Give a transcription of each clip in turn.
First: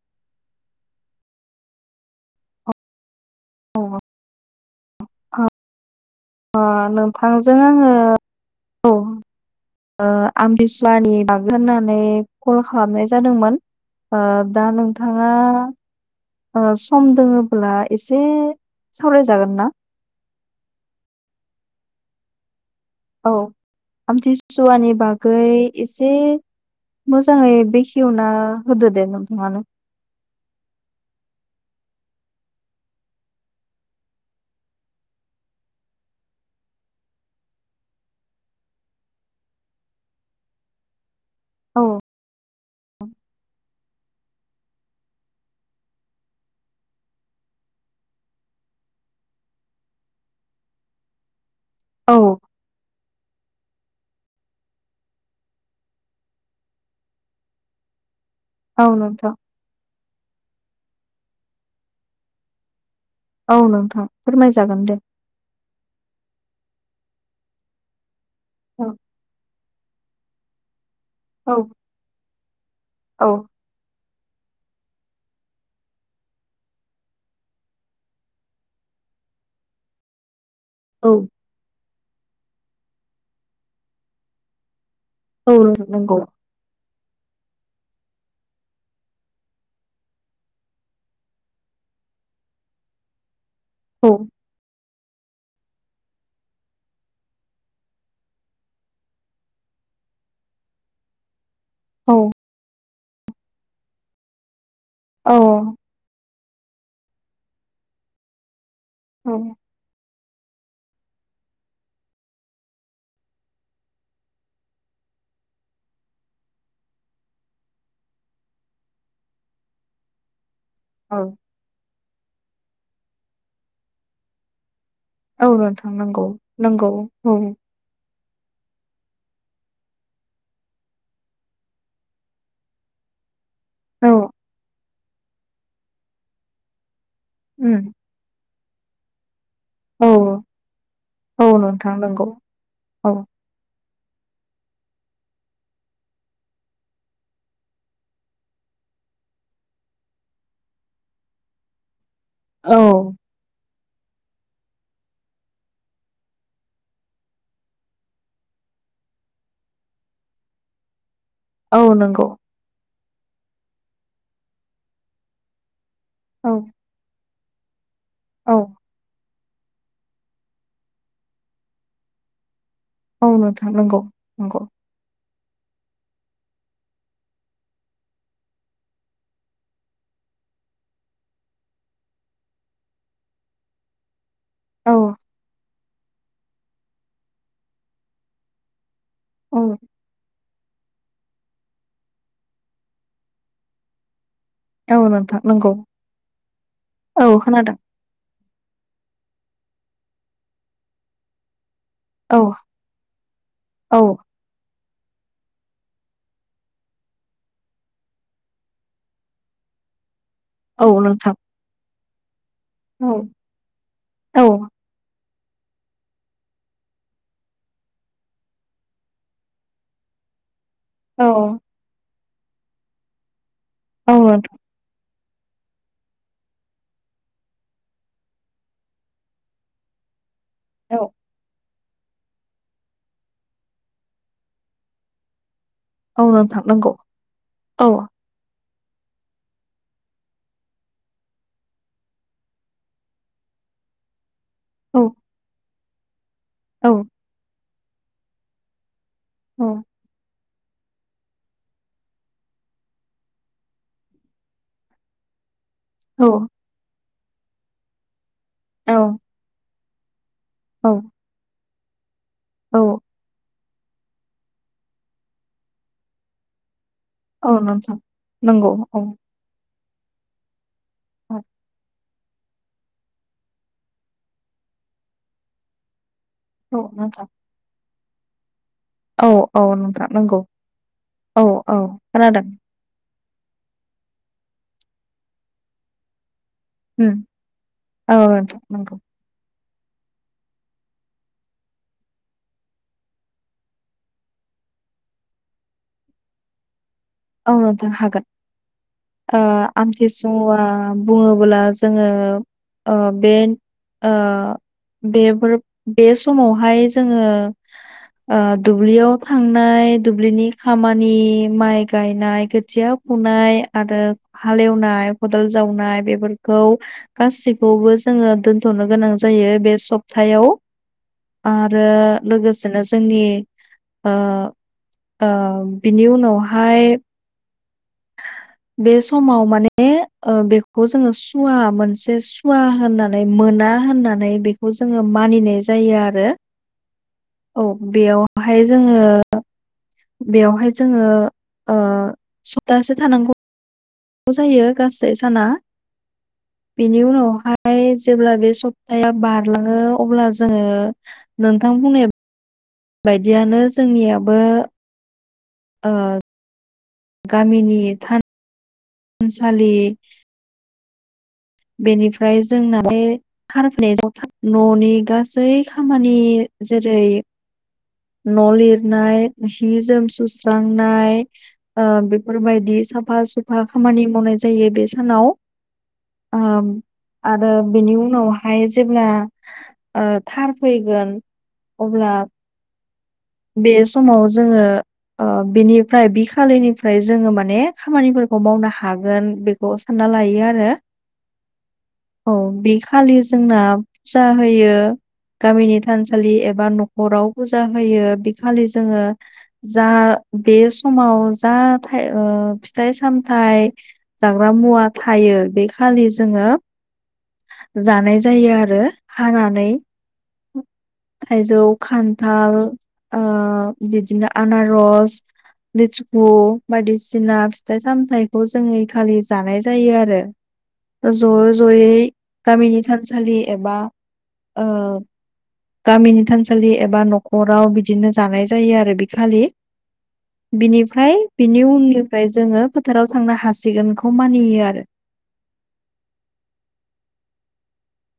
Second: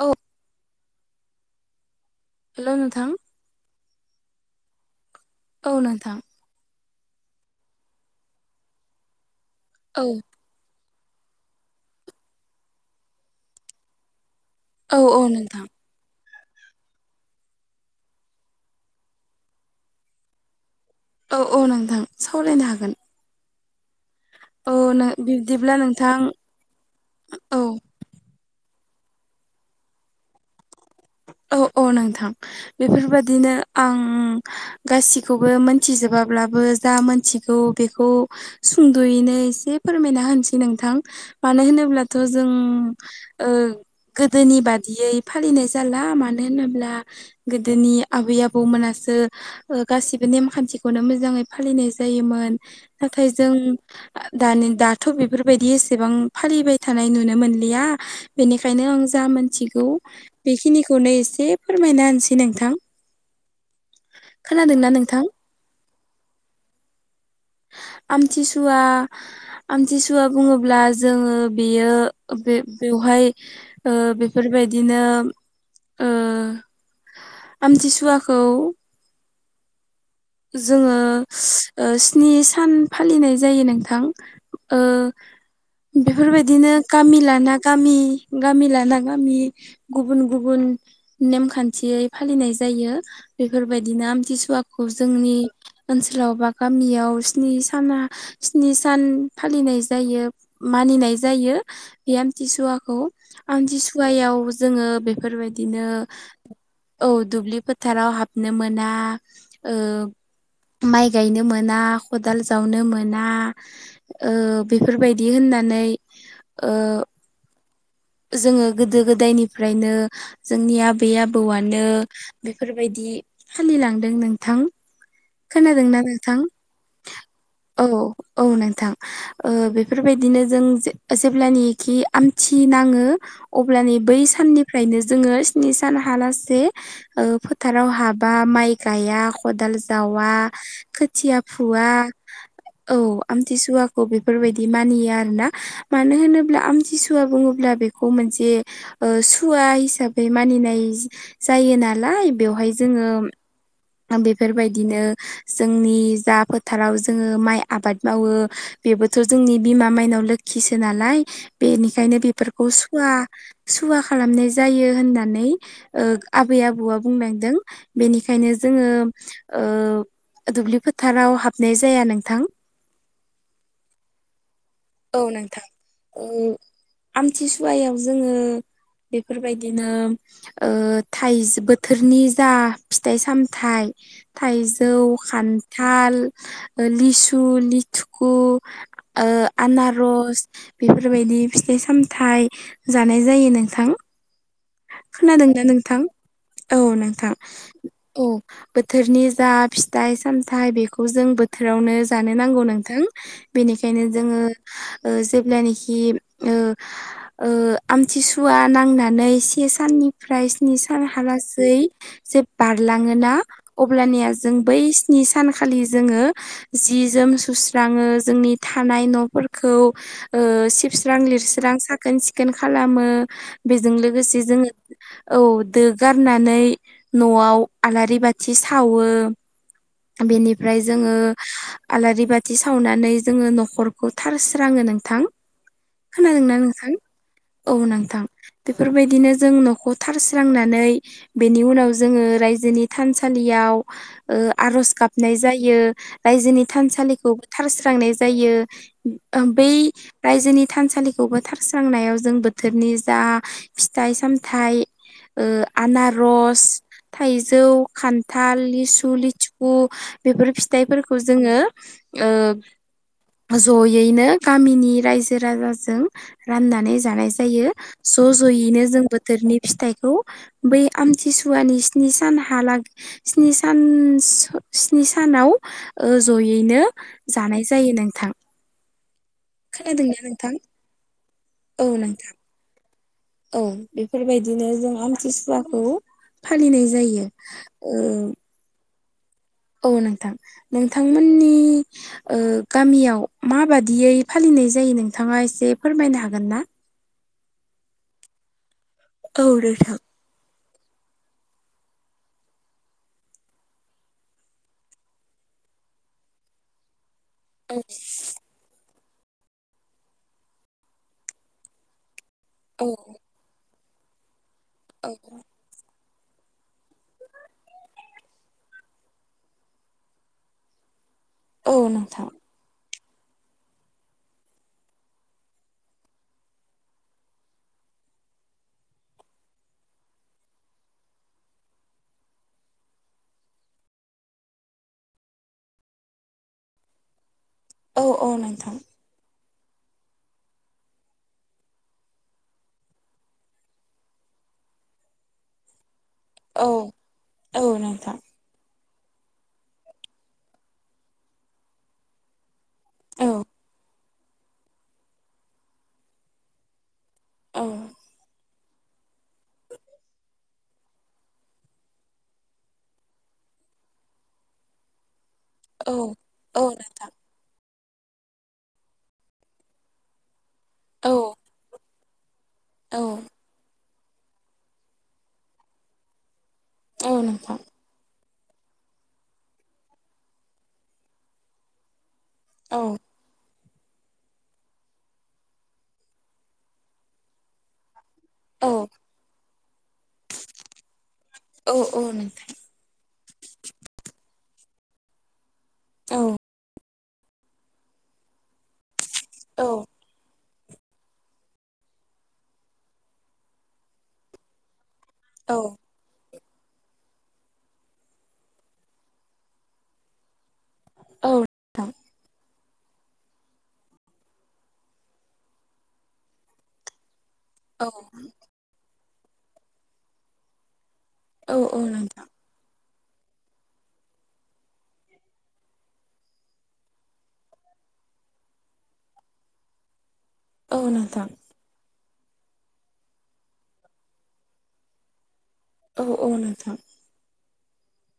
औ हेलौ नोंथां औ औ नोंथां अ नोंथांजों आङो औ ओ औ आमबिसुवानि मागो होननानै कल खालामनाय जादोंमोन दा औ औ नोंथाङा नोंथां सम दोङोब्ला एसे सावरायजागोन ना औ औ नोंथां सावरायनो हागोन औ औ आमथिसुवानि बागै बिब्दिब्ला एसे नोंथां मोजाङै औ बेखि खेवना होदोदे नोंथाङानो औ औ नोंथां बेफोरबादिनो आं गासिखौबो मोनथिजोबाब्लाबो जा मोनथिगौ बेखौ सुंद'यैनो एसे फोरमायना होनोसै नोंथां मानो औ होनोब्लाथ' जों गोदोनि बादियै फालिनाय जाला मानो होनोब्ला गोदोनि आबै आबौमोनासो गासिबो नेमखान्थिखौनो मोजाङै फालिनाय औ जायोमोन नाथाय जों दानि दाथ' बेफोरबायदि एसेबां फालिबाय थानाय नुनो मोनलिया बेनिखायनो औ आं जा नोंथां मोनथिगौ बेखिनिखौनो एसे फोरमायना होनसै नोंथां औ नोंथां फोरमाय खोनादोंना जागोन दे नोंथां आमथिसुवा औ आमथिसुवा बुङोब्ला जोङो औ बेयो बे बेवहाय औ बेफोरबायदिनो आमथिसुवाखौ जोङो औ स्नि सान फालिनाय जायो नोंथां औ नंगौ बेफोरबायदि बिदिनो गामि लाना गामि गामि लाना गामि गुबुन गुबुन नेमखान्थियै फालिनाय जायो बेफोरबायदिनो औ आमथिसुवाखौ जोंनि ओनसोलाव बा गामियाव साना स्नि सान फालिनाय जायो मानिनाय जायो बे औ आमथिसुवाखौ आमथिसुवायाव जोङो बेफोरबायदिनो औ दुब्लि फोथाराव हाबनो मोना औ माइ गायनो मोना खदाल जावनो मोना बेफोरबायदि होननानै जोङो गोदो गोदायनिफ्रायनो जोंनि आ आबै औ आबौआनो बेफोरबायदि फालिलांदों नोंथां औ नोंथां नांगौ नंगौ औ औ नोंथां बेफोरबायदिनो जों जेब्लानखि आमथि नाङो अब्लानि औ बै साननिफ्रायनो जोङो स्नि सान हालासे उम फोथाराव हाबा माइ गाया खदाल औ जावा खोथिया औ फुवा नोंथां नंगौ औ आमथिसुवाखौ बेफोरबायदि मानियो आर ना मानो होनोब्ला आमथिसुवा बुङोब्ला बेखौ मोनसे सुवा हिसाबै मानिनाय जायो नालाय बेवहाय औ जोङो बेफोरबायदिनो जोंनि जा फोथाराव जोङो माइ आबाद मावो बेबोथ' जोंनि बिमा माइनाव लो खिसोनालाय औ बेनिखायनो नंगौ बेफोरखौ सुवा सुवा खालामनाय जायो होननानै औ आबै आबौआ बुंलांदों बेनिखायनो औ जोङो दुब्लि फोथाराव हाबनाय जाया नोंथां मावनो थांनांगौ नंगौ औ नोंथां आमथिसुवायाव जोङो बेफोरबायदिनो थाइ बोथोरनि जा फिथाइ सामथाइ औ थाइजौ खान्थाल लिसु लिथखु औ आनारस बेफोरबायदि फिथाइ सामथाइ जानाय जायो नोंथां। औ नोंथां खोनादों दा नंगौ नोंथां औ नोंथां। औ बोथोरनि जा फिथाइ सामथाइ बेखौ जों बोथोरावनो जानो औ नांगौ नोंथां औ बेनिखायनो जोङो ओ जेब्लानेखि ओ ओ आमथिसुवा नांनानै से साननिफ्राय स्नि औ सान नोंथां हालासै जे औ बारलाङोना अब्लानिया औ जों बै स्नि सानखालि जोङो जि जोम सुस्राङो जोंनि थानाय न'फोरखौ ओ सिबस्रां औ लिरस्रां साखोन सिखोन खालामो बेजों औ लोगोसे नोंथां जोङो औ दो गारनानै न'आव आलारि बाथि सावो बेनिफ्राय औ जोङो आलारि बाथि सावनानै जोङो न'खरखौ थारस्राङो नोंथां। औ खोनादोंना नंगौ नोंथां औ नोंथां बेफोरबायदिनो जों न'खौ थारस्रांनानै बेनि उनाव जोङो रायजोनि थानसालियाव ओ आर'ज औ गाबनाय जायो रायजोनि औ थानसालिखौ थारस्रांनाय जायो औ बै रायजोनि थानसालि खौबो थारस्रांनायाव जों बोथोरनि जा फिथाइ सामथाइ ओ आनारस, थाइजौ, खान्थाल, औ लिसु लिु कु बेफोर औ फिथाइफोरखौ जोङो औ ओ ज'यैनो गामिनि रायजो राजाजों राननानै जानाय औ जायो नोंथां ज' नंगौ ज'यैनो औ जों बोथोरनि फिथाइखौ बै आमथिसुवानि स्नि सान हाला स्नि सान स्नि सानाव ओ औ जयैनो नोंथां जानाय जायो नोंथां। औ औ नोंथां नंगौ औ औ खोनादों। औ बेफोरबायदिनो जों आमथिसुवाखौ फालिनाय उम जायो ओ औ नोंथां नंगौ। औ नोंथां नोंथांमोननि ओ गामियाव माबादियै फालिनाय जायो नोंथाङा एसे फोरमायनो हागोन ना? औ नोंथां हागोन ओ औ नोंथां आमथि मुवा बुङोब्ला जोङो ओ बे ओ बेफोर बे समावहाय जोङो औ ओ दुब्लियाव थांनाय, दुब्लिनि खामानि, माइ गायनाय औ खुथिया फुनाय आरो औ हालेवनाय खदाल जावनाय बेफोरखौ गाससिखौबो जोङो दोनथ'नो गोनां जायो बे सप्थायाव। औ आरो नोंथां लोगोसे नो जोंनि ओ ओ बिनि उनावहाय बे समाव माने ओ बेखौ जोङो सुवा मोनसे सुवा होनना नै मोना होननानै बेखौ जोङो मानिनाय जायो आरो। औ औ बेयावहाय नोंथां जोङो बेयावहाय जोङो ओ सप्तासे थानांगौ जायो गासै साना औ बिनि औ उनावहाय नोंथां जेब्ला बे सप थाया बारलाङो अब्ला जोङो नोंथां बुंनाय औ बायदियानो जोंनियाबो औ गामिनि थानसालि बेनिफ्राय जोंना बे [unintelligible] न'नि गासै औ खामानि औ जेरै नोंथां न' लिरनाय हि जोम सु औ स्रांनाय अ बेफोरबायदि औ साफा सुफा खामानि मावनाय जायो बे सानाव। आ औ आरो नोंथां बिनि उनाव हाय जेब्ला आ थार फैगोन अब्ला औ। बे समाव जोङो ओ बिनिफ्राय बि खालिनिफ्राय जोङो माने खामानिफोरखौ औ मावनो हागोन बेखौ सानना लायो आरो। औ औ। औ नोंथां बे खालि जोंना फुजा होयो गामिनि थानसालि एबा न हराव फुजा होयो बि खालि जोङो औ जा बे समाव जा ओ फिथाइ सामथाय जाग्रा मुवा थायो औ बे खालि जोङो जानाय जायो आरो हानानै। थाइजौ औ खान्थाल। आ बिदिनो आनारस लसकु। बायदिसिना फिथाइ नोंथां सामथाइखौ जोङो खालि जानाय जायो आरो। औ ज' औ ज'यै नोंथां गामिनि थानसालि एबा ओ गामिनि थानसालि एबा न'खराव बिदिनो जानाय जायो आरो बि खालि। औ बिनिफ्राय नोंथां बिनि उननिफ्राय जोङो फोथाराव थांनो हासिगोनखौ मानियो आरो। औ औ नोंथां।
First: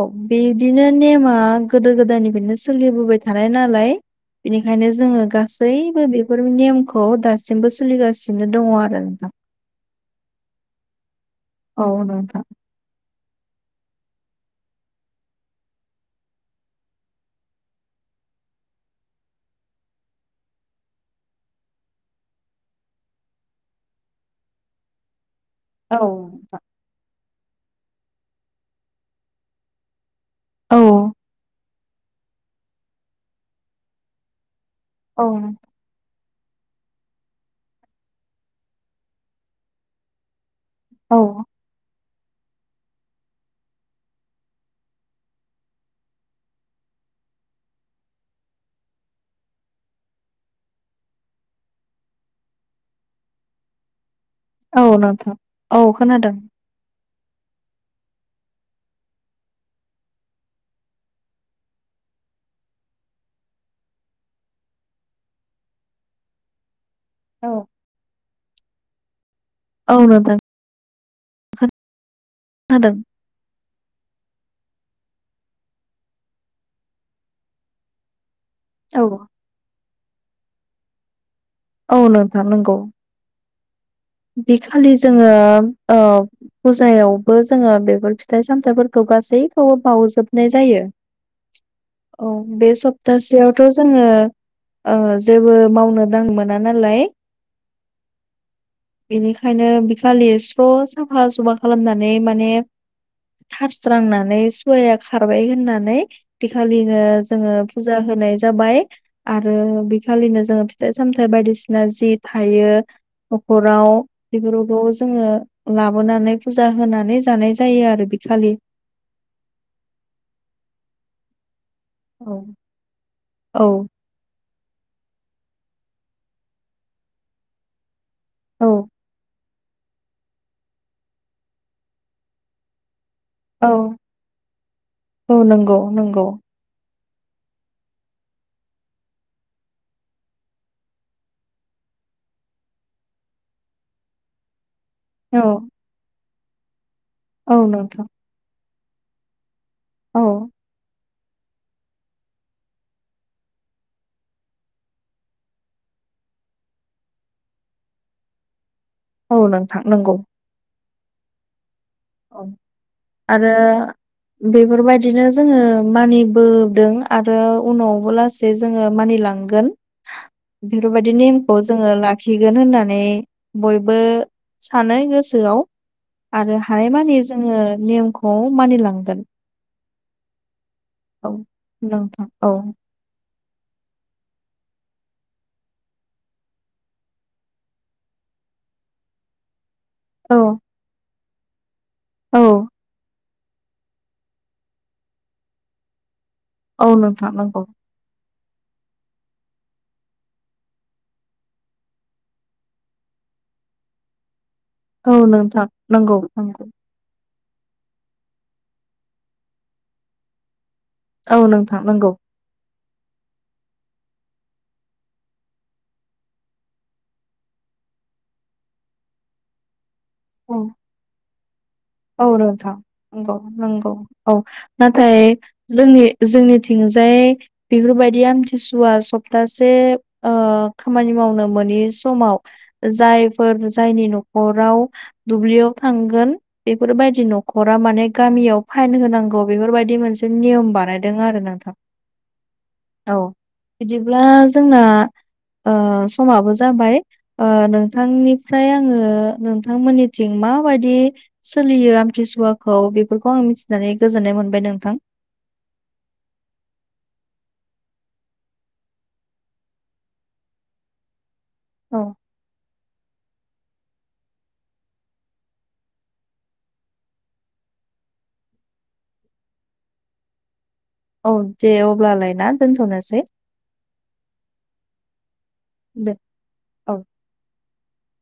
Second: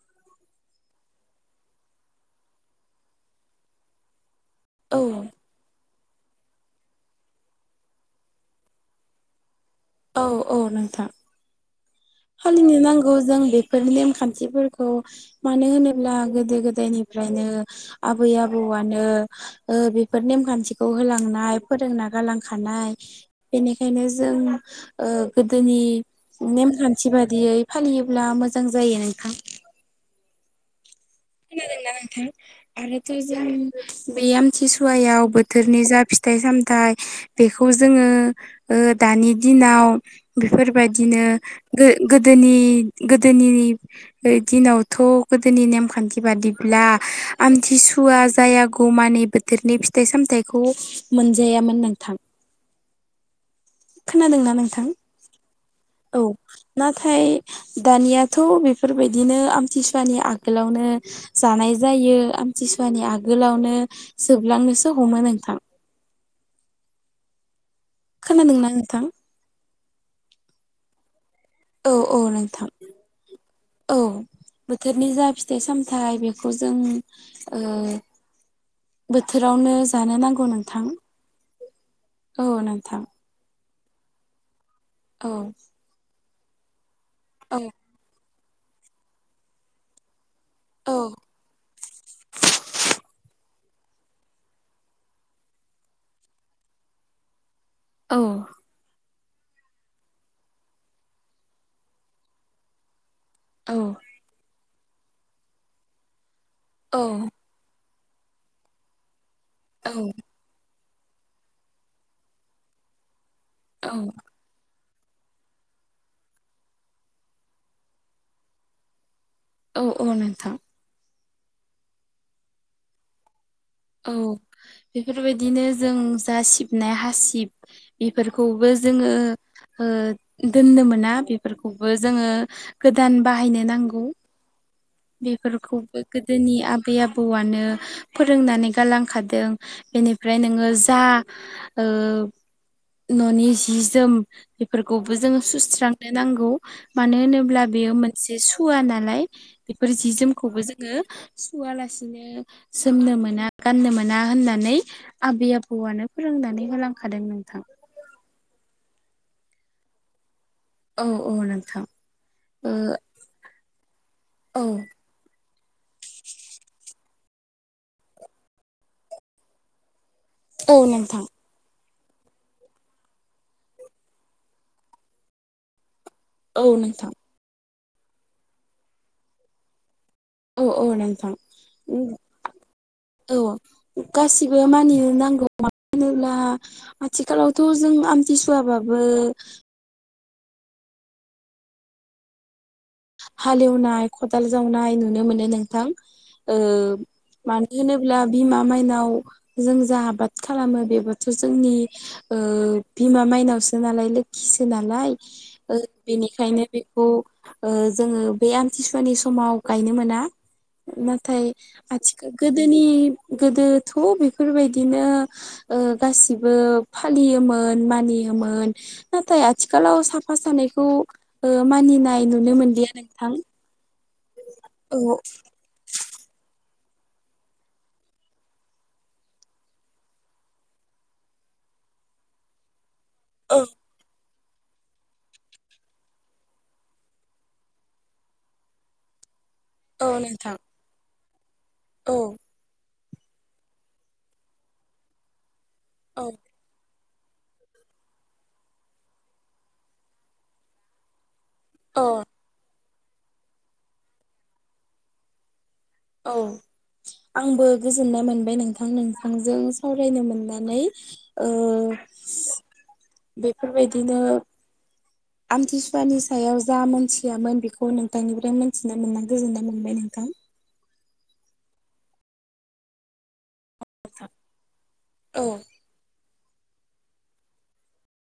औ बिदिनो नेमा गोदो गोदायनिफ्रायनो सोलिबोबाय थानाय नालाय। बेनिखायनो औ जोङो गासैबो बे बेफोरनि नियमखौ दासिमबो सोलिगासिनो दङ आरो दा। औ औ नोंथां। औ नोंथां। सोलिनो नांगौ जों बेफोरनि नेमखान्थिफोरखौ मानो होनोब्ला गोदो गोदायनिफ्रायनो आबै आबौआनो ओ बेफोर नेमखान्थिखौ होलांनाय फोरोंना गालांखानाय बेनिखायनो जों ओ गोदोनि औ नोंथां। नेमखान्थि बादियै फालियोब्ला मोजां जायो नोंथां। औ खोनादों ना नोंथां आरो थ जों बे आमथिसुवायाव बोथोरनि जा फि फिथाइ सामथाइ बेखौ जोङो ओ दानि दिनाव औ बेफोरबायदिनो गो-गोदोनि गोदोनि दिनावथ' गोदोनि नेमखान्थि बादिब्ला आमथिसुवा जायागौमानि बोथोरनि फिथाइ सामथाइखौ मोनजायामोन नोंथां। खोनादों ना औ नोंथां औ खोनादों। नाथाय दानियाथ' बेफोरबायदिनो आमथिसुवानि आगोलावनो जानाय जायो आमथिसुवानि आगोलावनो जोबलांनोसो हमो नोंथां। औ खोनादोंना नोंथां औ नोंथां। औ औ नों खोनादों। औ बोथोरनि जा फिथाइ सामथाइ बेखौ जों ओं औ बोथोरावनो जानो नांगौ नोंथां। औ नोंथां नंगौ। बेखालि जोङो औ ओं फुजायावबो औ जोङो बेफोर फिथाइ फिथाइ सामथाइफोरखौ गासैखौबो बाउजोब जायो औ औ बे सप्तासेयाव थ जोङो ओ जेबो मावनो दांनो मोना नालाय। औ। बेनिखायनो बिखालि स्र' साफा सुफा खालामनानै माने औ थार्स्रांनानै सुवाया खारबाय होननानै बेखालिनो जोङो फुजा होनाय जाबाय आरो औ बेखालिनो जोङो फिथाइ साम थाय बायदिसिना जि थायो नख'राव औ बेफोरखौ जोङो लाबोनानै फुजा होनानै जानाय जायो आरो बिखालि। औ औ नोंथां। औ औ। औ बेफोरबायदिनो जों जा सिबनाय हासिब बेफोरखौबो जोङो ओ दोननो मोना बेफोरखौबो जोङो गोदान बाहायनो औ नांगौ औ नंगौ बेफोरखौबो नंगौ गोदोनि आ बै आबौआनो फोरोंनानै गालांखादों बेनिफ्राय नोङो जा ओं न'नि जि जोम बेफोरखौबो जोङो औ सुस्रांनो नांगौ मानो औ होनोब्ला बेयो नोंथां मोनसे सु वा नालाय बेफोर जि औ जोमखौबो जोङो सुवालासिनो जोमनो मोना गाननो मोना होननानै आबै आबौआनो फोरोंनानै होलांखादों नोंथां। औ नोंथां नंगौ। औ औ नोंथां। ओ आरो औ बेफोरबायदि नो जोङो मानिबोदों आरो उनावबो लासै जोङो मानिलांगोन। [inaudible] बेफोरबायदि नोंथां नेम खौ जोङो लाखिगोन होननानै बयबो सानो गोसोआव आरो औ हाय नोंथां माने जोङो नेमखौ मानिलांगोन। औ औ नोंथां। नोंथां औ औ गासिबो मानिनो नांगौ मानो होनोब्ला आथिखालावथ' जों आमथिसुवाबाबो औ। औ हालेवनाय, खदाल जावनाय, नुनो मोनो नोंथां ओ औ नोंथां नंगौ मानो होनोब्ला अब्ला बिमा मायनाव जों जा आबाद खालामो बेबोथ' जोंनि ओ बिमा मायनावसो नालाय लोखिसो नालाय औ नोंथां नंगौ नंगौ बेनिखायनो बे खौ ओ जोङो बे आमथिसुवानि समाव गायनो मोना। औ नाथाय नोंथां नंगौ आथिखा गोदोनि गोदोथ' बेफोरबायदिनो ओ गासिबो फालियोमोन मानियोमोन नाथाय आथिखालाव साफा औ सानायखौ ओ मानिनाय औ नुनो नोंथां मोनलिया नोंथां नगौ नंगौ औ औ नाथाय जोंनि जोंनिथिंजाय बेफोरबायदि आमथिसुवा सप्तासे ओ खामानि मावनो मोनि समाव जाय औ फोर जायनि न'खराव दुब्लियाव थांगोन बेफोरबायदि न'खरा माने गामियाव फाइन होनांगौ बेफोरबायदि औ मोनसे नोंथां नियम बानाय दों आरो नोंथां औ औ बिदिब्ला जोंना ओ औ समाबो जाबाय ओ नोंथांनिफ्राय आङो नोंथांमोननिथिं माबायदि सोलियो औ आमथिसुवाखौ बेफोरखौ आं मिथिनानै गोजोननाय मोनबाय नोंथां। औ आंबो गोजोननाय मोनबाय नोंथां नोंथांजों सावरायनो मोननानै ओ औ बेफोरबायदिनो आमतसुवानि सायाव जा मोनथियामोन बेखौ नोंथांनिफ्राय मोनथिनो मोननानै गोजोननाय मोनबाय नोंथां। औ दे अब्लालाय ना दोनथ'नोसै? औ दे औ।